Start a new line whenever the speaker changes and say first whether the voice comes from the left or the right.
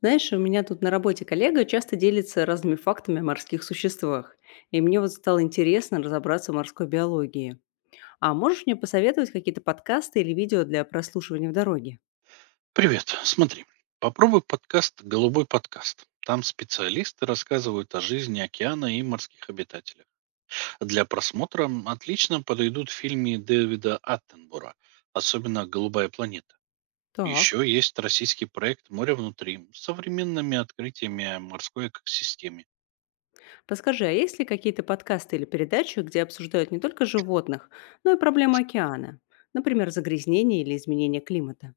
left: Знаешь, у меня тут на работе коллега часто делится разными фактами о морских существах, и мне вот стало интересно разобраться в морской биологии. А можешь мне посоветовать какие-то подкасты или видео для прослушивания в дороге?
right: Привет. Смотри, попробуй подкаст «Голубой подкаст». Там специалисты рассказывают о жизни океана и морских обитателях. Для просмотра отлично подойдут фильмы Дэвида Аттенбора, особенно «Голубая планета».
left: Так.
right: Еще есть российский проект «Море внутри» с современными открытиями о морской экосистеме.
left: Подскажи, а есть ли какие-то подкасты или передачи, где обсуждают не только животных, но и проблемы океана? Например, загрязнение или изменение климата?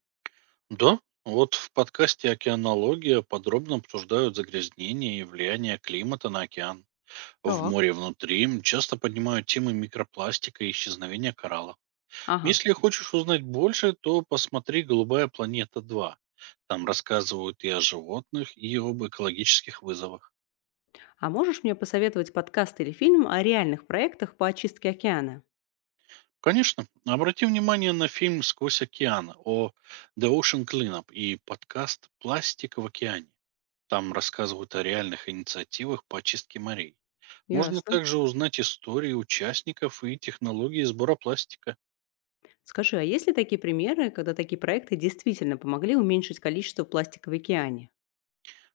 right: Да, вот в подкасте «Океанология» подробно обсуждают загрязнение и влияние климата на океан. В
left: Так.
right: море внутри часто поднимают темы микропластика и исчезновения кораллов.
left: Ага.
right: Если хочешь узнать больше, то посмотри «Голубая планета 2». Там рассказывают и о животных, и об экологических вызовах.
left: А можешь мне посоветовать подкаст или фильм о реальных проектах по очистке океана?
right: Конечно, обрати внимание на фильм «Сквозь океан» о The Ocean Cleanup и подкаст «Пластик в океане». Там рассказывают о реальных инициативах по очистке морей. Можно
left: Ясно.
right: также узнать истории участников и технологии сбора пластика.
left: Скажи, а есть ли такие примеры, когда такие проекты действительно помогли уменьшить количество пластика в океане?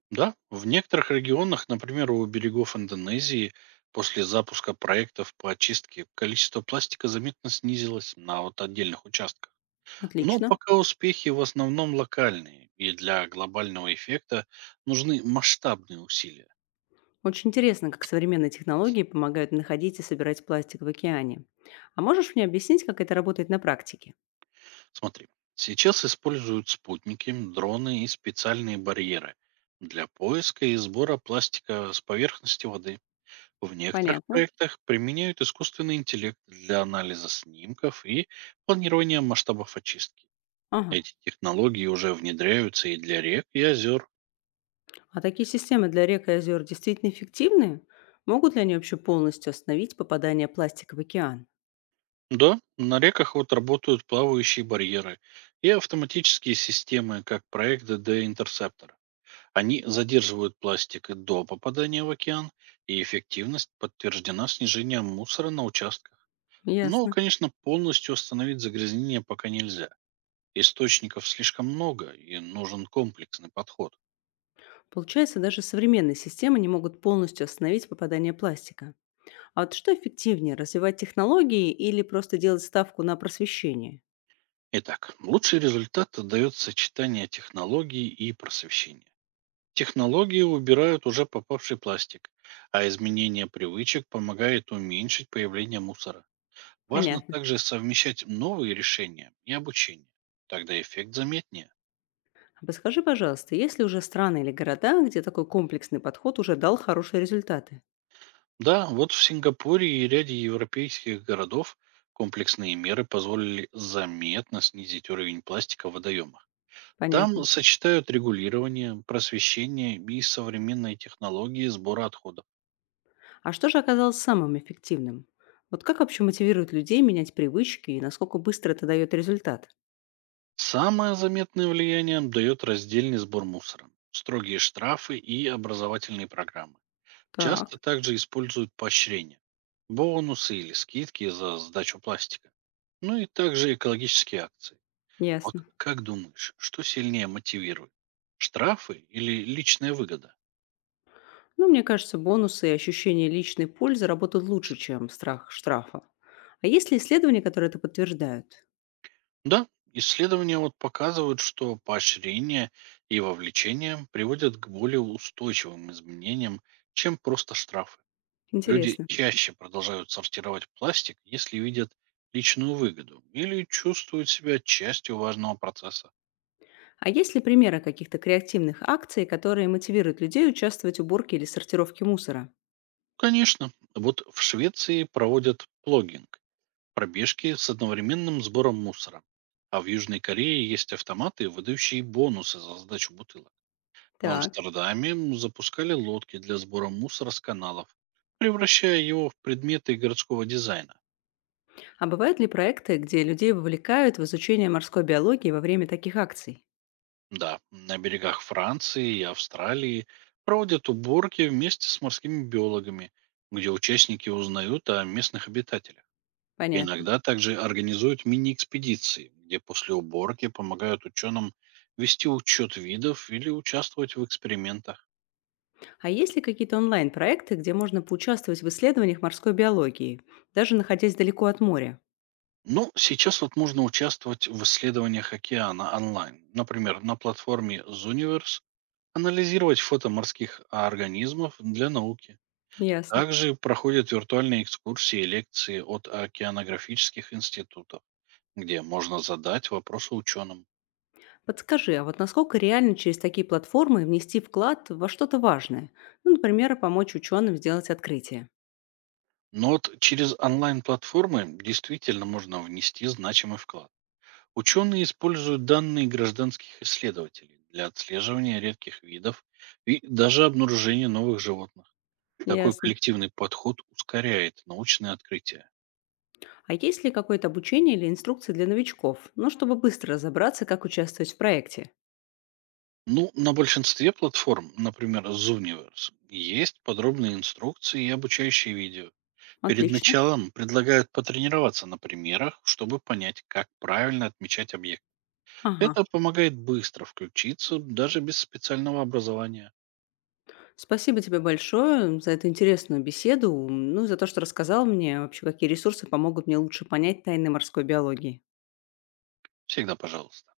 right: Да, в некоторых регионах, например, у берегов Индонезии, после запуска проектов по очистке количество пластика заметно снизилось на вот отдельных участках. Но
left: Отлично.
right: пока успехи в основном локальные, и для глобального эффекта нужны масштабные усилия.
left: Очень интересно, как современные технологии помогают находить и собирать пластик в океане. А можешь мне объяснить, как это работает на практике?
right: Смотри, сейчас используют спутники, дроны и специальные барьеры для поиска и сбора пластика с поверхности воды. В некоторых
left: Понятно.
right: проектах применяют искусственный интеллект для анализа снимков и планирования масштабов очистки.
left: Ага.
right: Эти технологии уже внедряются и для рек, и озер.
left: А такие системы для рек и озер действительно эффективны? Могут ли они вообще полностью остановить попадание пластика в океан?
right: Да, на реках вот работают плавающие барьеры и автоматические системы, как проект d Interceptor. Они задерживают пластик и до попадания в океан, и эффективность подтверждена снижением мусора на участках. Но,
left: Ясно.
right: конечно, полностью остановить загрязнение пока нельзя. Источников слишком много, и нужен комплексный подход.
left: Получается, даже современные системы не могут полностью остановить попадание пластика. А вот что эффективнее, развивать технологии или просто делать ставку на просвещение?
right: Итак, лучший результат дает сочетание технологий и просвещения. Технологии убирают уже попавший пластик, а изменение привычек помогает уменьшить появление мусора. Важно
left: Понятно.
right: также совмещать новые решения и обучение. Тогда эффект заметнее.
left: А подскажи, пожалуйста, есть ли уже страны или города, где такой комплексный подход уже дал хорошие результаты?
right: Да, вот в Сингапуре и ряде европейских городов комплексные меры позволили заметно снизить уровень пластика в водоемах. Там
left: Понятно.
right: сочетают регулирование, просвещение и современные технологии сбора отходов.
left: А что же оказалось самым эффективным? Вот как вообще мотивирует людей менять привычки и насколько быстро это дает результат?
right: Самое заметное влияние дает раздельный сбор мусора, строгие штрафы и образовательные программы. Часто
left: Так,
right: также используют поощрения, бонусы или скидки за сдачу пластика. Ну и также экологические акции. Вот
left: ясно.
right: как думаешь, что сильнее мотивирует? Штрафы или личная выгода?
left: Ну, мне кажется, бонусы и ощущение личной пользы работают лучше, чем страх штрафа. А есть ли исследования, которые это подтверждают?
right: Да, исследования вот показывают, что поощрение и вовлечение приводят к более устойчивым изменениям, чем просто штрафы. Люди
left: Интересно.
right: чаще продолжают сортировать пластик, если видят личную выгоду или чувствуют себя частью важного процесса.
left: А есть ли примеры каких-то креативных акций, которые мотивируют людей участвовать в уборке или сортировке мусора?
right: Конечно, вот в Швеции проводят плогинг, пробежки с одновременным сбором мусора. А в Южной Корее есть автоматы, выдающие бонусы за сдачу бутылок. В
left: Так.
right: Амстердаме запускали лодки для сбора мусора с каналов, превращая его в предметы городского дизайна.
left: А бывают ли проекты, где людей вовлекают в изучение морской биологии во время таких акций?
right: Да, на берегах Франции и Австралии проводят уборки вместе с морскими биологами, где участники узнают о местных обитателях.
left: Понятно.
right: Иногда также организуют мини-экспедиции, где после уборки помогают ученым вести учет видов или участвовать в экспериментах.
left: А есть ли какие-то онлайн-проекты, где можно поучаствовать в исследованиях морской биологии, даже находясь далеко от моря?
right: Ну, сейчас вот можно участвовать в исследованиях океана онлайн. Например, на платформе Zooniverse анализировать фото морских организмов для науки.
left: Ясно.
right: Также проходят виртуальные экскурсии и лекции от океанографических институтов, где можно задать вопросы ученым.
left: Подскажи, а вот насколько реально через такие платформы внести вклад во что-то важное? Ну, например, помочь ученым сделать открытие.
right: Но вот через онлайн-платформы действительно можно внести значимый вклад. Ученые используют данные гражданских исследователей для отслеживания редких видов и даже обнаружения новых животных. Такой
left: Ясно.
right: коллективный подход ускоряет научные открытия.
left: А есть ли какое-то обучение или инструкции для новичков? Ну, чтобы быстро разобраться, как участвовать в проекте.
right: Ну, на большинстве платформ, например, Zooniverse, есть подробные инструкции и обучающие видео. Перед
left: Отлично.
right: началом предлагают потренироваться на примерах, чтобы понять, как правильно отмечать объект.
left: Ага.
right: Это помогает быстро включиться, даже без специального образования.
left: Спасибо тебе большое за эту интересную беседу, ну и за то, что рассказал мне вообще, какие ресурсы помогут мне лучше понять тайны морской биологии.
right: Всегда пожалуйста.